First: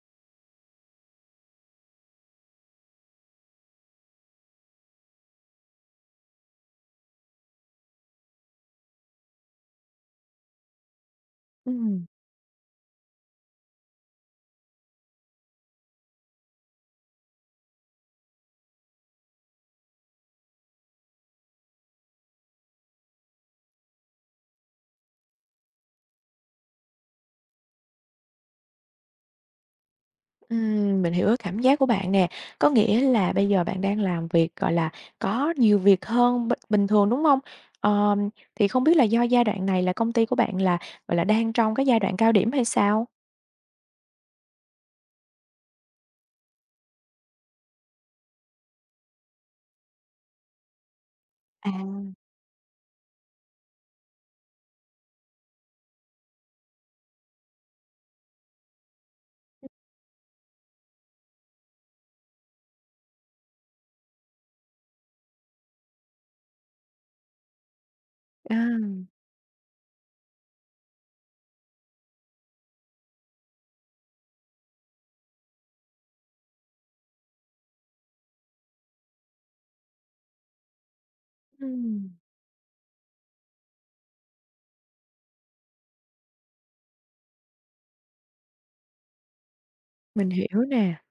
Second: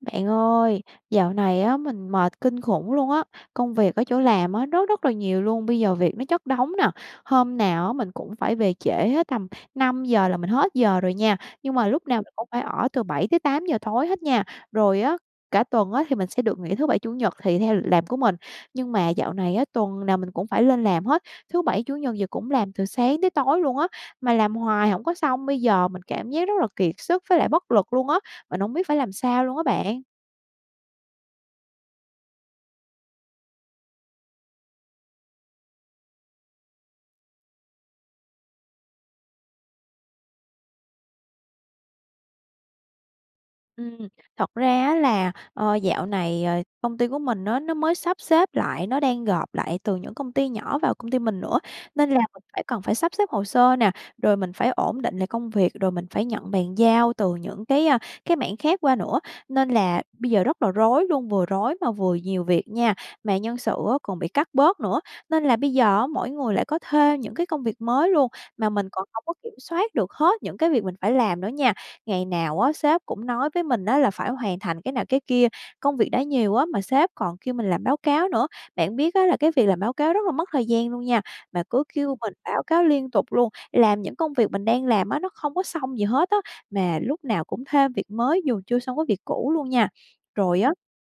Bạn ơi, dạo này á, mình mệt kinh khủng luôn á. Công việc ở chỗ làm á, rất, rất là nhiều luôn, bây giờ việc nó chất đống nè, hôm nào á, mình cũng phải về trễ hết tầm 5:00 là mình hết giờ rồi nha, nhưng mà Ừm. lúc nào mình cũng phải ở từ 7:00-8:00 tối hết nha. Rồi á, cả tuần á thì mình sẽ được nghỉ thứ Bảy, Chủ nhật thì theo lịch làm của mình, nhưng mà dạo này á, tuần nào mình cũng phải lên làm hết, thứ Bảy, Chủ nhật gì cũng làm từ sáng tới tối luôn á, mà làm hoài hổng có xong. Bây giờ mình cảm giác rất là kiệt sức với lại bất lực luôn á, mình hổng biết phải làm sao luôn á bạn. Ừm, mình hiểu cái cảm giác của bạn nè, có nghĩa là bây giờ bạn đang làm việc, gọi là, có nhiều việc hơn b bình thường, đúng hông? Ờm, thì không biết là do giai đoạn này là công ty của bạn là, gọi là, đang trong cái giai đoạn cao điểm hay sao? Ừm, thật ra á là, ờ, dạo này, ờ, công ty của mình á, nó mới sắp xếp lại. Nó đang gộp lại từ những công ty nhỏ vào công ty mình nữa nên À. là mình phải cần phải sắp xếp hồ sơ nè, rồi mình phải ổn định lại công việc, rồi mình phải nhận bàn giao từ những cái, a, cái mảng khác qua nữa, Ừm. nên là bây giờ rất là rối luôn, vừa rối, mà vừa nhiều việc nha. Mà nhân sự á, còn bị cắt bớt nữa nên là bây giờ á, mỗi người lại có thêm những cái công việc mới luôn, mà mình À. còn hổng có kiểm soát được hết những cái việc mình phải làm nữa nha. Ngày nào á, sếp cũng nói với mình á, là phải hoàn thành cái nào, cái kia, công việc đã nhiều á, mà sếp còn kêu mình làm báo cáo nữa. Bạn biết á, là cái việc làm báo cáo rất là mất thời gian luôn nha, mà cứ Ừm. kêu mình báo cáo liên tục luôn, làm những công việc mình đang làm á, nó không có xong gì hết á, mà lúc nào cũng thêm việc mới dù chưa xong cái việc cũ luôn nha. Mình Rồi hiểu á nè.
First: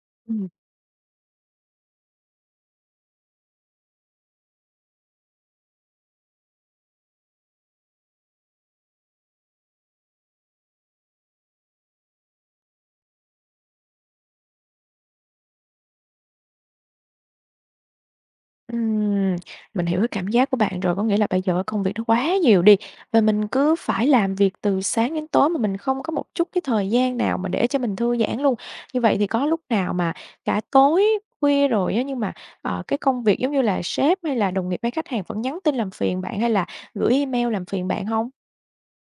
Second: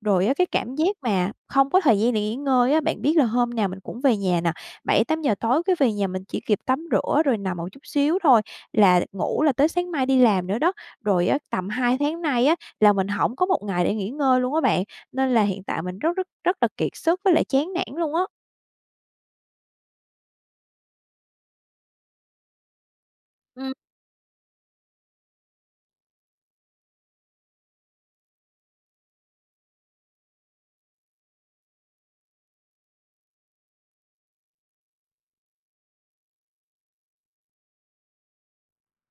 rồi á, cái Ừm. cảm giác mà không có thời gian để nghỉ ngơi á, bạn biết là hôm nào mình cũng về nhà nè, 7:00-8:00 tối cái về nhà mình chỉ kịp tắm rửa rồi nằm một chút xíu thôi là ngủ là tới sáng mai đi làm nữa đó. Rồi á, tầm 2 tháng nay á, là mình hổng có một ngày để nghỉ ngơi luôn á bạn, nên là hiện tại mình rất, rất, rất là kiệt sức với lại chán nản luôn á. Ừm, mình hiểu cái cảm giác của bạn rồi. Có nghĩa là bây giờ á công việc nó quá nhiều đi và mình Ừm. cứ phải làm việc từ sáng đến tối mà mình không có một chút cái thời gian nào mà để cho mình thư giãn luôn. Như vậy thì có lúc nào mà cả tối khuya rồi á nhưng mà, à, cái công việc, giống như là, sếp, hay là đồng nghiệp, hay khách hàng vẫn nhắn tin làm phiền bạn, hay là gửi email làm phiền bạn hông?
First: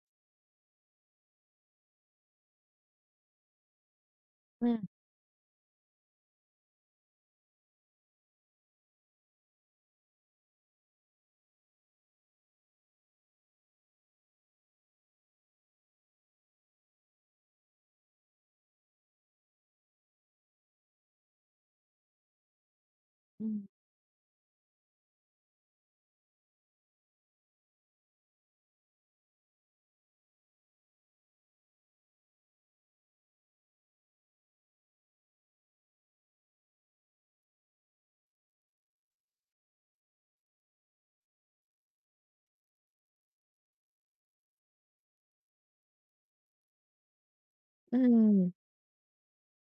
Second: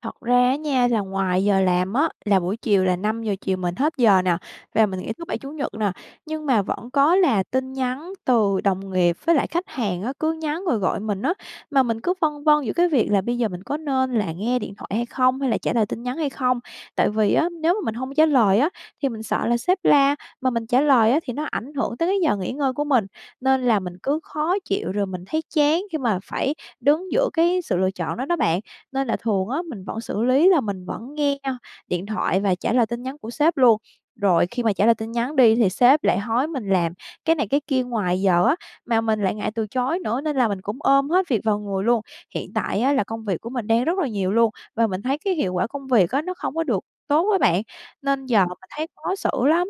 Thật ra á nha là ngoài giờ làm á là buổi chiều là 5:00 chiều mình hết giờ nè và Ừm. mình nghỉ thứ Bảy, Chủ nhật nè, nhưng mà vẫn có là tin nhắn từ đồng nghiệp với lại khách hàng á, cứ nhắn rồi gọi mình á. Mà mình cứ phân vân giữa cái việc là bây giờ mình có nên là nghe điện thoại hay không hay là trả lời tin nhắn hay không. Tại vì á, nếu mà mình hông trả lời á thì mình sợ là sếp la, mà mình trả lời á thì nó ảnh hưởng tới cái giờ nghỉ ngơi của mình, nên Ừm. là mình cứ khó chịu rồi mình thấy chán khi mà phải đứng giữa cái sự lựa chọn đó đó bạn. Nên là thường á mình vẫn xử lý là mình vẫn nghe nha điện thoại và trả lời tin nhắn của sếp luôn. Rồi khi mà trả lời tin nhắn đi thì sếp lại hối mình làm cái này, cái kia ngoài giờ á mà mình lại ngại từ chối nữa, nên là mình cũng ôm hết việc vào người luôn. Hiện tại á, là công việc của mình đang rất là nhiều luôn và mình thấy cái hiệu quả công việc á nó không có được tốt á bạn, nên giờ Ừm. mình thấy khó xử lắm.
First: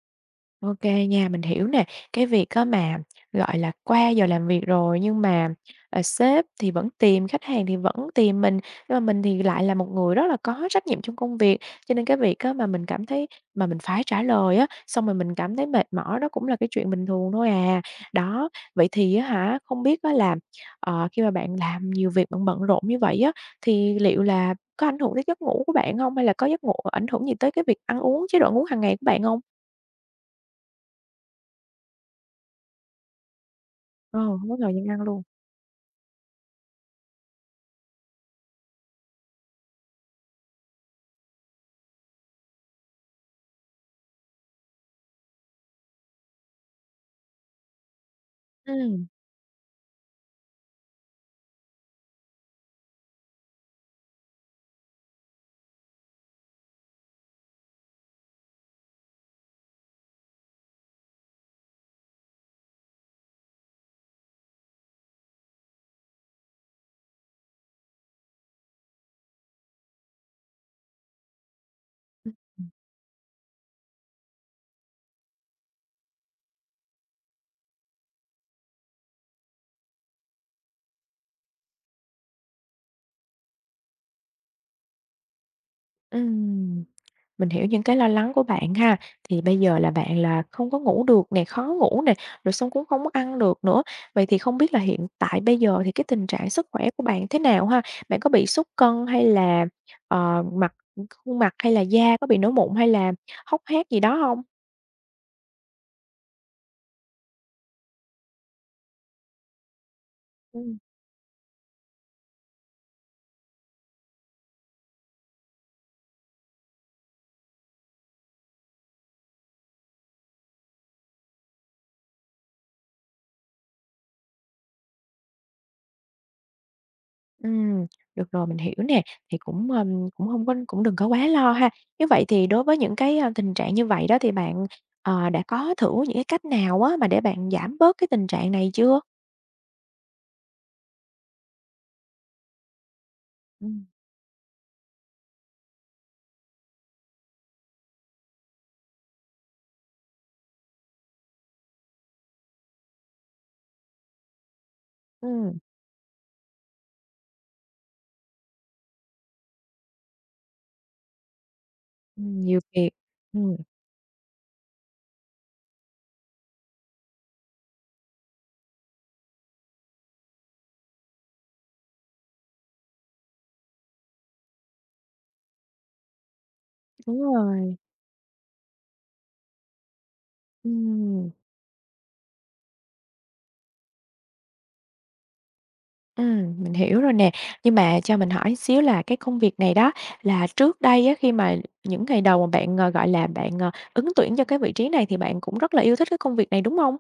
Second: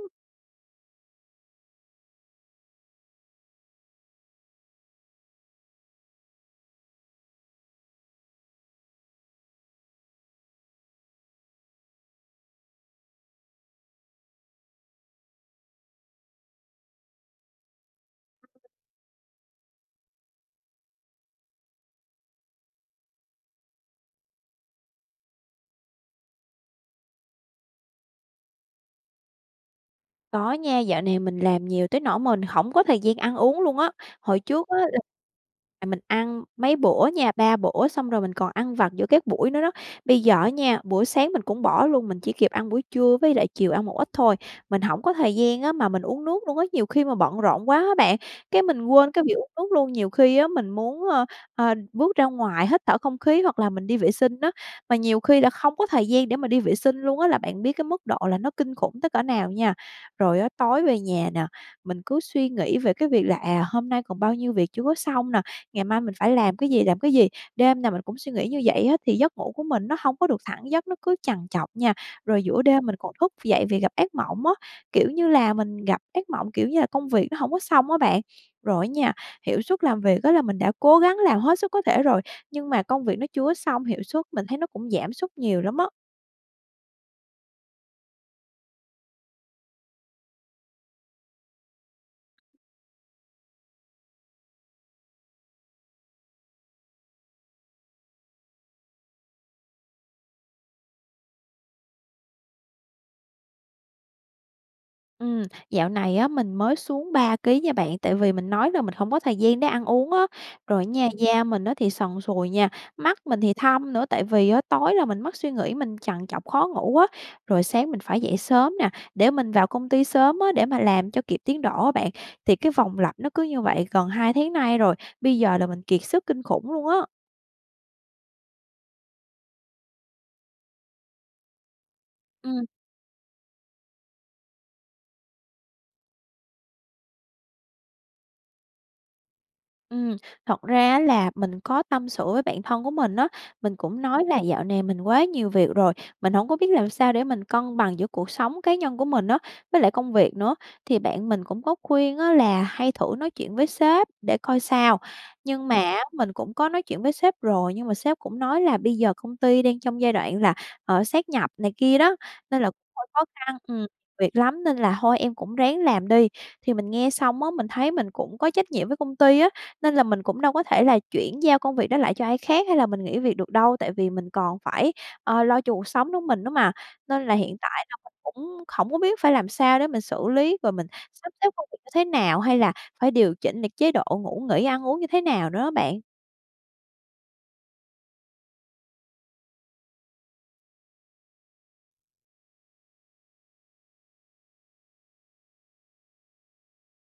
Ô kê nha, mình hiểu nè. Cái việc á, mà, gọi là, qua giờ làm việc rồi nhưng mà, ờ, sếp thì vẫn tìm, khách hàng thì vẫn tìm mình, nhưng mà mình thì lại là một người rất là có trách nhiệm trong công việc. Cho nên cái việc á, mà mình cảm thấy mà mình phải trả lời á, xong rồi mình cảm thấy mệt mỏi đó cũng là cái chuyện bình thường thôi à. Đó. Vậy thì á hả, không biết á, là, ờ, khi mà bạn làm nhiều việc bận bận rộn như vậy á, thì liệu là có ảnh hưởng tới giấc ngủ của bạn hông, hay là có giấc ngủ ảnh hưởng gì tới cái việc ăn uống, chế độ ăn uống hàng ngày của bạn hông? Có nha, dạo này mình làm nhiều tới nỗi mà mình hổng có thời gian ăn uống luôn á. Ờ, Hồi hông có trước thời á gian là ăn luôn. à, mình ăn mấy bữa nha, 3 bữa, xong rồi mình còn ăn vặt giữa các buổi nữa đó. Bây giờ á nha, buổi sáng mình cũng bỏ luôn, mình chỉ kịp ăn buổi trưa với lại chiều ăn một ít thôi. Mình hổng có thời gian á, mà mình uống nước luôn á. Nhiều khi mà bận rộn quá á bạn, cái mình Ừm. quên cái việc uống nước luôn. Nhiều khi á, mình muốn, ờ, ờ, bước ra ngoài hít thở không khí hoặc là mình đi vệ sinh á, mà nhiều khi là không có thời gian để mà đi vệ sinh luôn á, là bạn biết cái mức độ là nó kinh khủng tới cỡ nào nha. Rồi á, tối về nhà nè, mình cứ suy nghĩ về cái việc là, à, hôm nay còn bao nhiêu việc chưa có xong nè, ngày mai mình phải làm cái gì, làm cái gì. Đêm nào mình cũng suy nghĩ như vậy á, thì giấc ngủ của mình nó hông có được thẳng giấc, nó cứ trằn trọc nha. Ừm, Rồi giữa ừm. đêm mình còn thức dậy vì gặp ác mộng á, kiểu như là mình gặp ác mộng, kiểu như là, công việc nó hổng có xong á bạn. Rồi á nha, hiệu suất làm việc á là mình đã cố gắng làm hết sức có thể rồi, nhưng mà công việc nó chưa có xong, hiệu suất mình thấy nó cũng giảm sút nhiều lắm á. Ừm. Mình hiểu những cái lo lắng của bạn ha. Thì bây giờ là bạn là không có ngủ được nè, khó ngủ nè, rồi xong cũng không có ăn được nữa. Vậy thì không biết là hiện tại bây giờ thì cái tình trạng sức khỏe của bạn thế nào ha? Bạn có bị sút cân hay là, ờ, mặt khuôn mặt hay là da có bị nổi mụn hay là hốc hác gì đó hông? Ừm. Dạo này á mình mới xuống 3 ký nha bạn, tại vì mình nói là mình hổng có thời gian để ăn uống á, Ừm. rồi á nha da mình á thì sần sùi nha, mắt mình thì thâm nữa, tại vì á tối là mình mắc suy nghĩ, mình trằn trọc khó ngủ á, rồi sáng mình phải dậy sớm nè, để mình vào công ty sớm á, để mà làm cho kịp tiến độ á bạn. Thì cái vòng lặp nó cứ như vậy gần 2 tháng nay rồi, bây giờ là mình kiệt sức kinh khủng luôn á. Ừm. Được rồi, mình hiểu nè, thì cũng, ưm, cũng hông có cũng đừng có quá lo ha! Nếu vậy thì đối Ừm. với những cái, a, tình trạng như vậy đó thì bạn, ờ, đã có thử những cái cách nào á mà để bạn giảm bớt cái tình trạng này chưa? Ừm. Thật ra á là mình có tâm sự với bạn thân của mình á, mình Ừm. cũng nói là dạo này mình quá nhiều việc rồi, mình hổng có biết làm sao để mình cân bằng giữa cuộc sống cá nhân của mình á, với lại công việc nữa. Thì bạn mình cũng có khuyên á là hay thử nói chuyện với sếp để coi sao, Ừm. nhưng mà á mình cũng có nói chuyện với sếp rồi, nhưng mà sếp cũng nói là "Bây giờ công ty đang trong giai đoạn là, ờ, sát nhập này kia đó, Ừm, nhiều nên là cũng việc. hơi khó Ừm. khăn, ừm, việc lắm, nên là thôi em cũng ráng làm đi." Thì mình nghe xong á, mình thấy mình cũng có trách nhiệm với công ty á, nên là mình cũng đâu có thể là chuyển giao công việc đó lại cho ai khác hay là mình nghỉ việc được đâu, tại vì mình còn phải, ơ, lo cho cuộc sống nữa mình nữa mà. Đúng Nên là hiện rồi. tại là mình cũng hổng có biết phải làm sao để mình xử lý, rồi mình Ừm. sắp xếp công việc như thế nào, hay là phải điều chỉnh lại chế độ ngủ nghỉ, ăn uống như thế nào nữa á bạn. Ừm, mình hiểu rồi nè. Nhưng mà cho mình hỏi xíu là cái công việc này đó là trước đây á, khi mà những ngày đầu mà bạn, ờ, gọi là, bạn, ờ, ứng tuyển cho cái vị trí này thì bạn cũng rất là yêu thích cái công việc này, đúng hông?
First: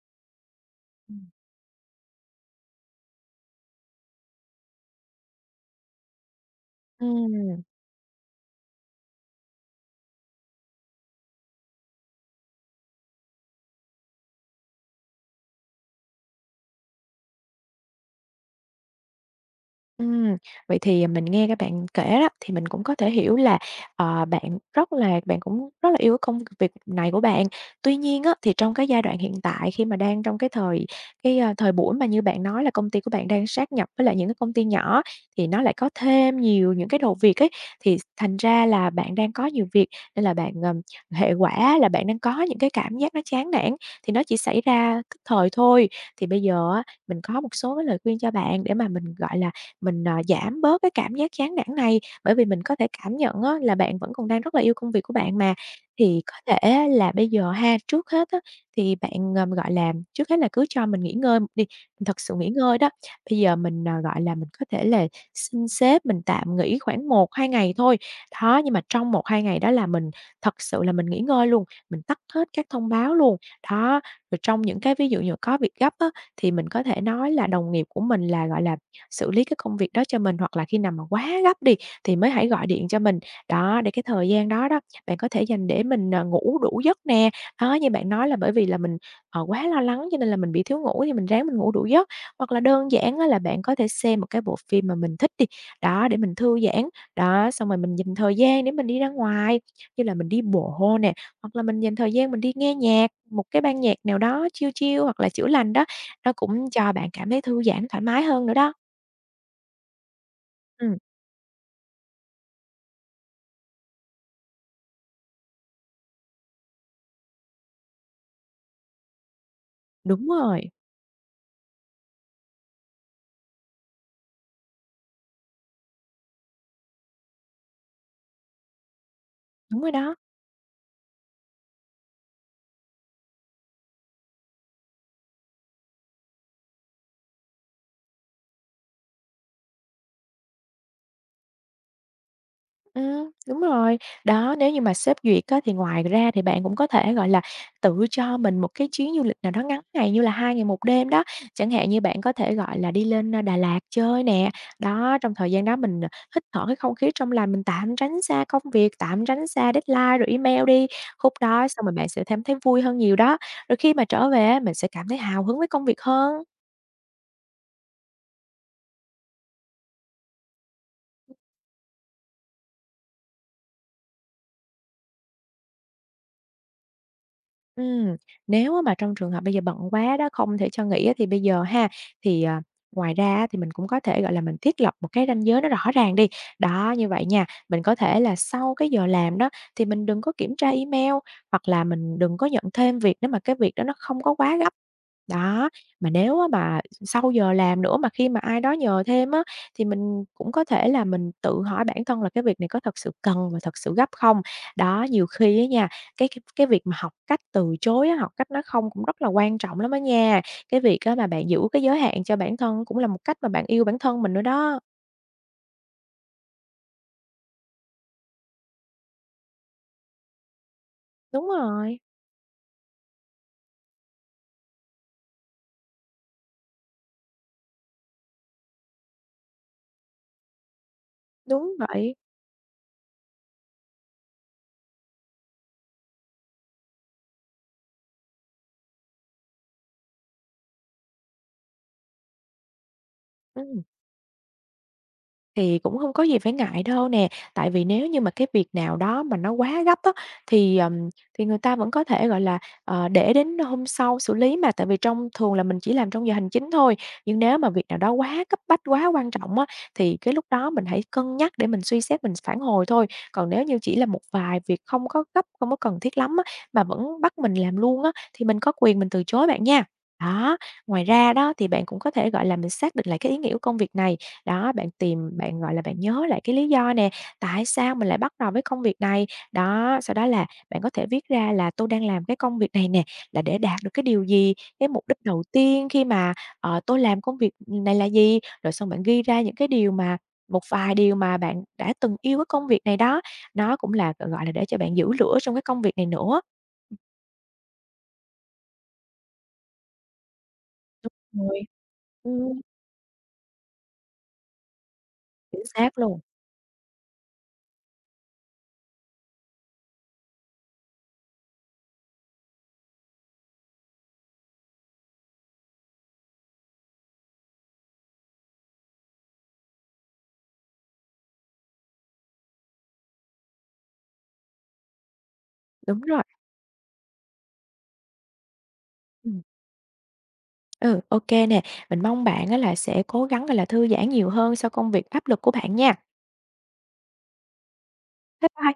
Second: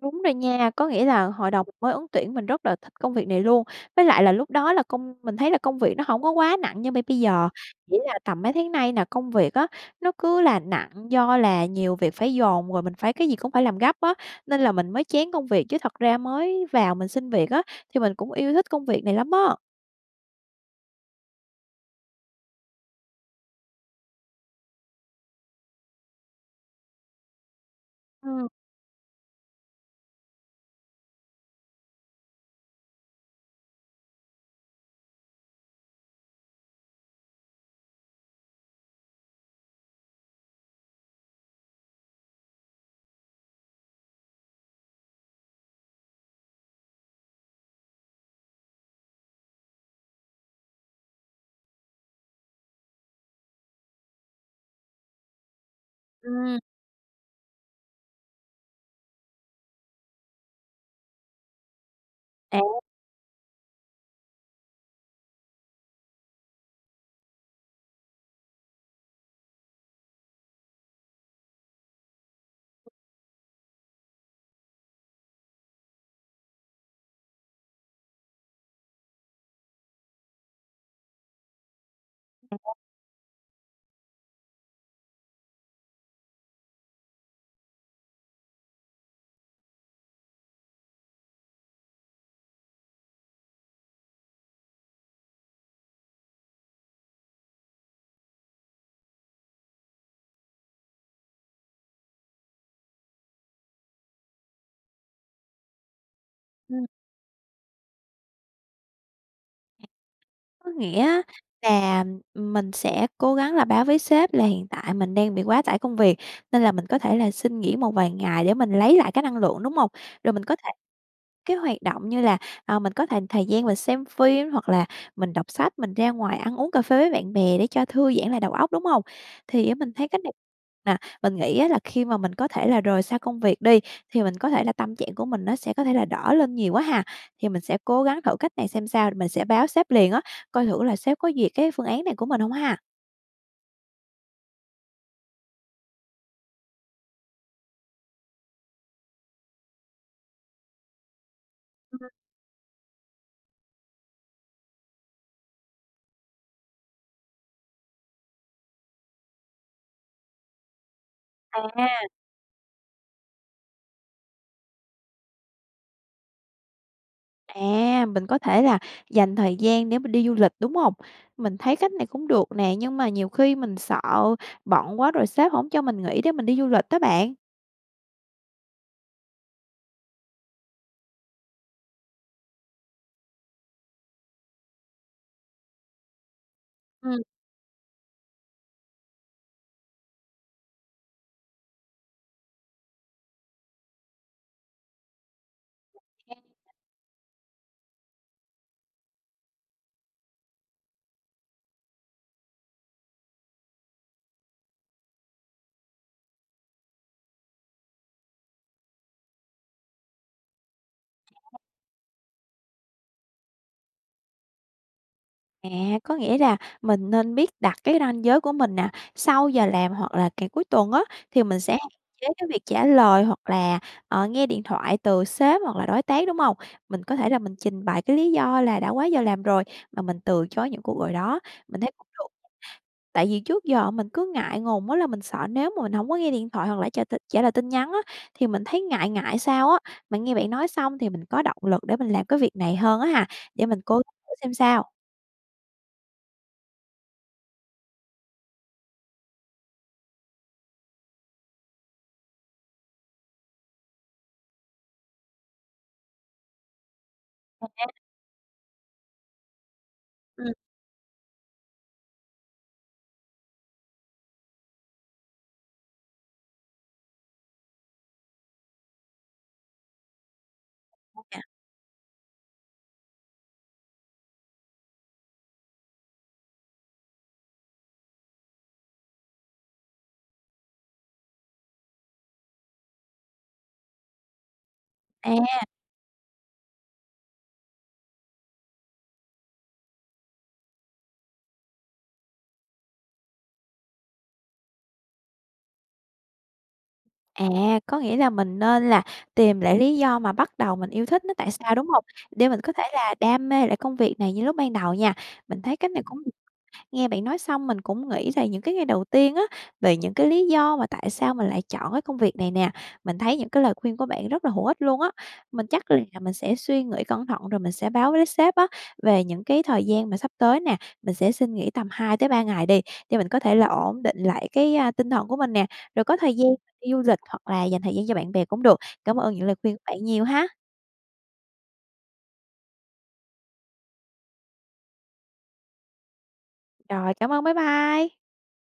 Đúng rồi nha. Có nghĩa là Ừm. hồi đầu mình mới ứng tuyển mình rất là thích công việc này luôn. Với lại là lúc đó là công mình thấy là công việc nó hổng có quá nặng như bây bây giờ, Ừm. chỉ là tầm mấy tháng nay nè, công việc á, nó cứ là nặng do là nhiều việc phải dồn rồi mình phải cái gì cũng phải làm gấp á, nên là mình mới chán công việc, chứ thật ra mới vào mình xin việc á, thì mình cũng yêu thích công việc này lắm á. Ừm, vậy thì, à, mình nghe cái bạn kể đó, thì mình cũng có thể hiểu là, ờ, bạn rất là bạn cũng rất là yêu cái công việc này của bạn. Tuy nhiên á, Ừm. thì trong cái giai đoạn hiện tại khi mà đang trong cái thời cái, à, thời buổi mà như bạn nói là công ty của bạn đang sáp nhập với lại những cái công ty nhỏ, thì nó lại có thêm nhiều những cái đầu việc ấy, thì s thành ra là bạn đang có nhiều việc nên là bạn, ờ hệ quả là bạn đang có những cái cảm giác nó chán nản, thì nó chỉ xảy ra tức thời thôi. Thì bây giờ á, mình có một số cái lời khuyên cho bạn để mà mình, gọi là, mình, à, giảm bớt cái cảm giác chán nản này, bởi vì mình có thể cảm nhận á là bạn vẫn còn đang rất là yêu công việc của bạn mà. Thì có thể Ừm. á là bây giờ ha, trước hết á, thì bạn, ờ, gọi là trước hết là cứ cho mình nghỉ ngơi một đi, thật sự nghỉ À. ngơi đó. Bây giờ mình, ờ, gọi là, mình có thể là xin sếp mình tạm nghỉ khoảng 1-2 ngày thôi, đó. Nhưng mà trong 1-2 ngày đó là mình thật sự là mình nghỉ ngơi luôn, mình tắt hết các thông báo luôn, đó. Rồi trong những cái ví dụ dụ có việc gấp á, thì mình có thể nói là đồng nghiệp của mình là, gọi là, xử lý cái công việc đó cho mình, hoặc là khi nào mà quá gấp đi, thì mới hãy gọi [unintelligible] điện cho mình, đó. Để cái thời gian đó đó, bạn có thể dành để mình, ờ, ngủ đủ giấc nè, đó. Như bạn nói là bởi vì là mình, ờ, quá lo lắng cho nên là mình bị thiếu ngủ, thì mình ráng mình ngủ đủ giấc. Hoặc là đơn giản á là bạn có thể xem một cái bộ phim mà mình thích đi, đó, để mình thư giãn. Đó, xong rồi mình dành thời gian để mình đi ra ngoài như là mình đi bộ nè, hoặc là mình dành thời gian mình đi nghe nhạc, một cái ban nhạc nào đó chill chill hoặc là chữa lành đó, nó cũng Ừm. cho bạn cảm thấy thư giãn, thoải mái hơn nữa đó. Có Ừm. nghĩa á, là, ừm, mình sẽ cố gắng là báo với sếp là hiện tại mình đang bị quá tải công việc, nên là mình có thể là xin nghỉ một vài ngày để mình lấy lại cái năng lượng, đúng hông? Đúng Rồi mình có thể rồi. cái hoạt động như là, ờ, mình có th thời gian mình xem phim hoặc là mình đọc sách, mình ra ngoài ăn uống, cà phê với bạn bè để cho thư giãn lại đầu óc, đúng hông? Thì á, Đúng rồi mình thấy đó. cách này mà, mình nghĩ á, là khi mà mình có thể là rời xa công việc đi, thì mình có thể là tâm trạng của mình nó sẽ có thể là đỡ lên nhiều quá ha, thì mình sẽ cố gắng thử cách này xem sao. Mình sẽ báo sếp liền á, coi thử là sếp có duyệt cái phương án này của mình hông ha. Ừm, đúng rồi. Đó, nếu như mà sếp duyệt á, thì ngoài ra thì bạn cũng có thể, gọi là, tự cho mình một cái chuyến du lịch nào đó ngắn ngày như là 2 ngày 1 đêm đó. Chẳng hạn như [unintelligible] bạn có thể, gọi là, đi lên, ơ, Đà Lạt chơi nè, đó. Trong thời gian đó mình, ờ, hít thở cái không khí trong lành, mình tạm tránh ra công việc, tạm tránh xa deadline rồi email đi. Khúc đó xong rồi À. bạn sẽ cảm thấy vui hơn nhiều đó. Rồi khi mà trở về á, mình sẽ cảm thấy hào hứng với công việc hơn. À, mình có thể là dành thời gian để mình đi du lịch, đúng hông? Mình thấy cách này cũng được nè, nhưng mà nhiều khi mình sợ bận quá rồi sếp hổng cho mình nghỉ để mình đi du lịch đó bạn. Ừm, nếu mà trong trường hợp bây giờ bận quá đó, không thể cho nghỉ á, thì bây giờ ha, thì, à, ngoài ra á, thì mình cũng có thể, gọi là, mình thiết lập một cái ranh giới nó rõ ràng đi. Đó, như Ừm. vậy nha, mình có thể là sau cái giờ làm đó thì mình đừng có kiểm tra email hoặc là mình đừng có nhận thêm việc nếu mà cái việc đó nó không có quá gấp. Đó, mà nếu á [unintelligible] mà sau giờ làm nữa mà khi mà ai đó nhờ thêm á, thì mình cũng có thể là mình tự hỏi bản thân là cái việc này có thật sự cần và thật sự gấp không? Đó, nhiều khi á nha, cái cái cái việc mà học cách từ chối á, học cách nói không cũng rất là quan trọng lắm á nha. Cái việc á mà bạn [unintelligible] giữ cái giới hạn cho bản thân cũng là một cách mà bạn yêu bản thân mình nữa đó. À, có nghĩa là mình nên biết đặt cái ranh giới của mình nè, sau giờ làm hoặc là cả cuối tuần á, thì Đúng mình sẽ hạn rồi. chế cái việc trả lời hoặc là, ờ, nghe điện thoại từ sếp hoặc là đối tác, đúng hông? Mình có thể là mình trình bày cái lý do là đã quá giờ làm rồi mà mình từ chối những cuộc gọi đó. Đúng Mình thấy cũng vậy. được. Tại vì trước giờ mình cứ ngại ngùng á, là mình sợ nếu mà mình hổng có nghe điện thoại hoặc là trả t trả lời tin nhắn á, thì mình thấy ngại ngại sao á. Mà nghe bạn nói xong thì mình có động lực để mình làm cái việc này hơn á ha, để mình Ừm. cố gắng thử xem sao. Thì cũng hông có gì phải ngại đâu nè, tại vì nếu như mà cái việc nào đó mà nó quá gấp á thì, ờm, thì người ta vẫn có thể, gọi là, ờ, để đến hôm sau xử lý mà. Tại vì trong thường là mình chỉ làm trong giờ hành chính thôi, nhưng nếu Ờ mà việc ha. nào đó quá cấp bách, quá quan trọng á thì cái lúc Ừm. đó mình hãy cân nhắc để mình suy xét mình phản hồi thôi. Còn nếu như chỉ là một vài việc không có gấp, không có cần thiết lắm á mà vẫn bắt mình làm luôn á, thì mình có quyền mình từ chối bạn nha! Đó, ngoài ra OK. đó thì bạn cũng có thể, gọi là, mình xác định lại cái ý nghĩa của công việc này. Đó, bạn tìm bạn, gọi là, bạn nhớ lại cái lý do nè: "Tại sao mình lại bắt đầu với công việc này?" Đó, sau đó là bạn có thể viết ra là "Tôi đang làm cái công việc này nè, là để đạt được cái điều gì? Cái mục đích đầu À! tiên khi mà, ờ, tôi làm công việc này là gì?", rồi xong bạn ghi ra những cái điều mà một vài điều mà bạn đã từng yêu cái công việc này đó, nó cũng là, gọi gọi là, để cho bạn giữ lửa trong cái công việc này nữa. À, có nghĩa là mình nên là tìm lại lý do mà bắt đầu mình yêu Đúng thích nó tại rồi. sao, đúng hông? Để Ừm. mình có thể là đam mê lại công việc này như lúc ban đầu nha. Mình Chính thấy cách xác này luôn. cũng được. Nghe bạn nói xong mình cũng nghĩ lại những cái ngày đầu tiên á, về những cái lý do mà tại sao mình lại chọn cái công việc này nè. Mình thấy những cái lời khuyên của bạn rất là hữu ích luôn á. Mình chắc là mình sẽ suy nghĩ cẩn thận rồi mình sẽ báo với sếp á về những cái thời gian mà sắp tới nè. Mình sẽ xin nghỉ tầm 2-3 ngày đi để mình có thể là ổn định lại cái, a, tinh thần của mình nè, Đúng rồi có rồi. thời gian đi du lịch hoặc là dành thời gian cho bạn bè cũng được. Cảm ơn Ừm. những lời khuyên của bạn nhiều ha! Ừ, ô kê nè, mình mong bạn á là sẽ cố gắng, gọi là, thư giãn nhiều hơn sau công việc áp lực của bạn nha! Rồi, cảm ơn, bye bye. Bye bye.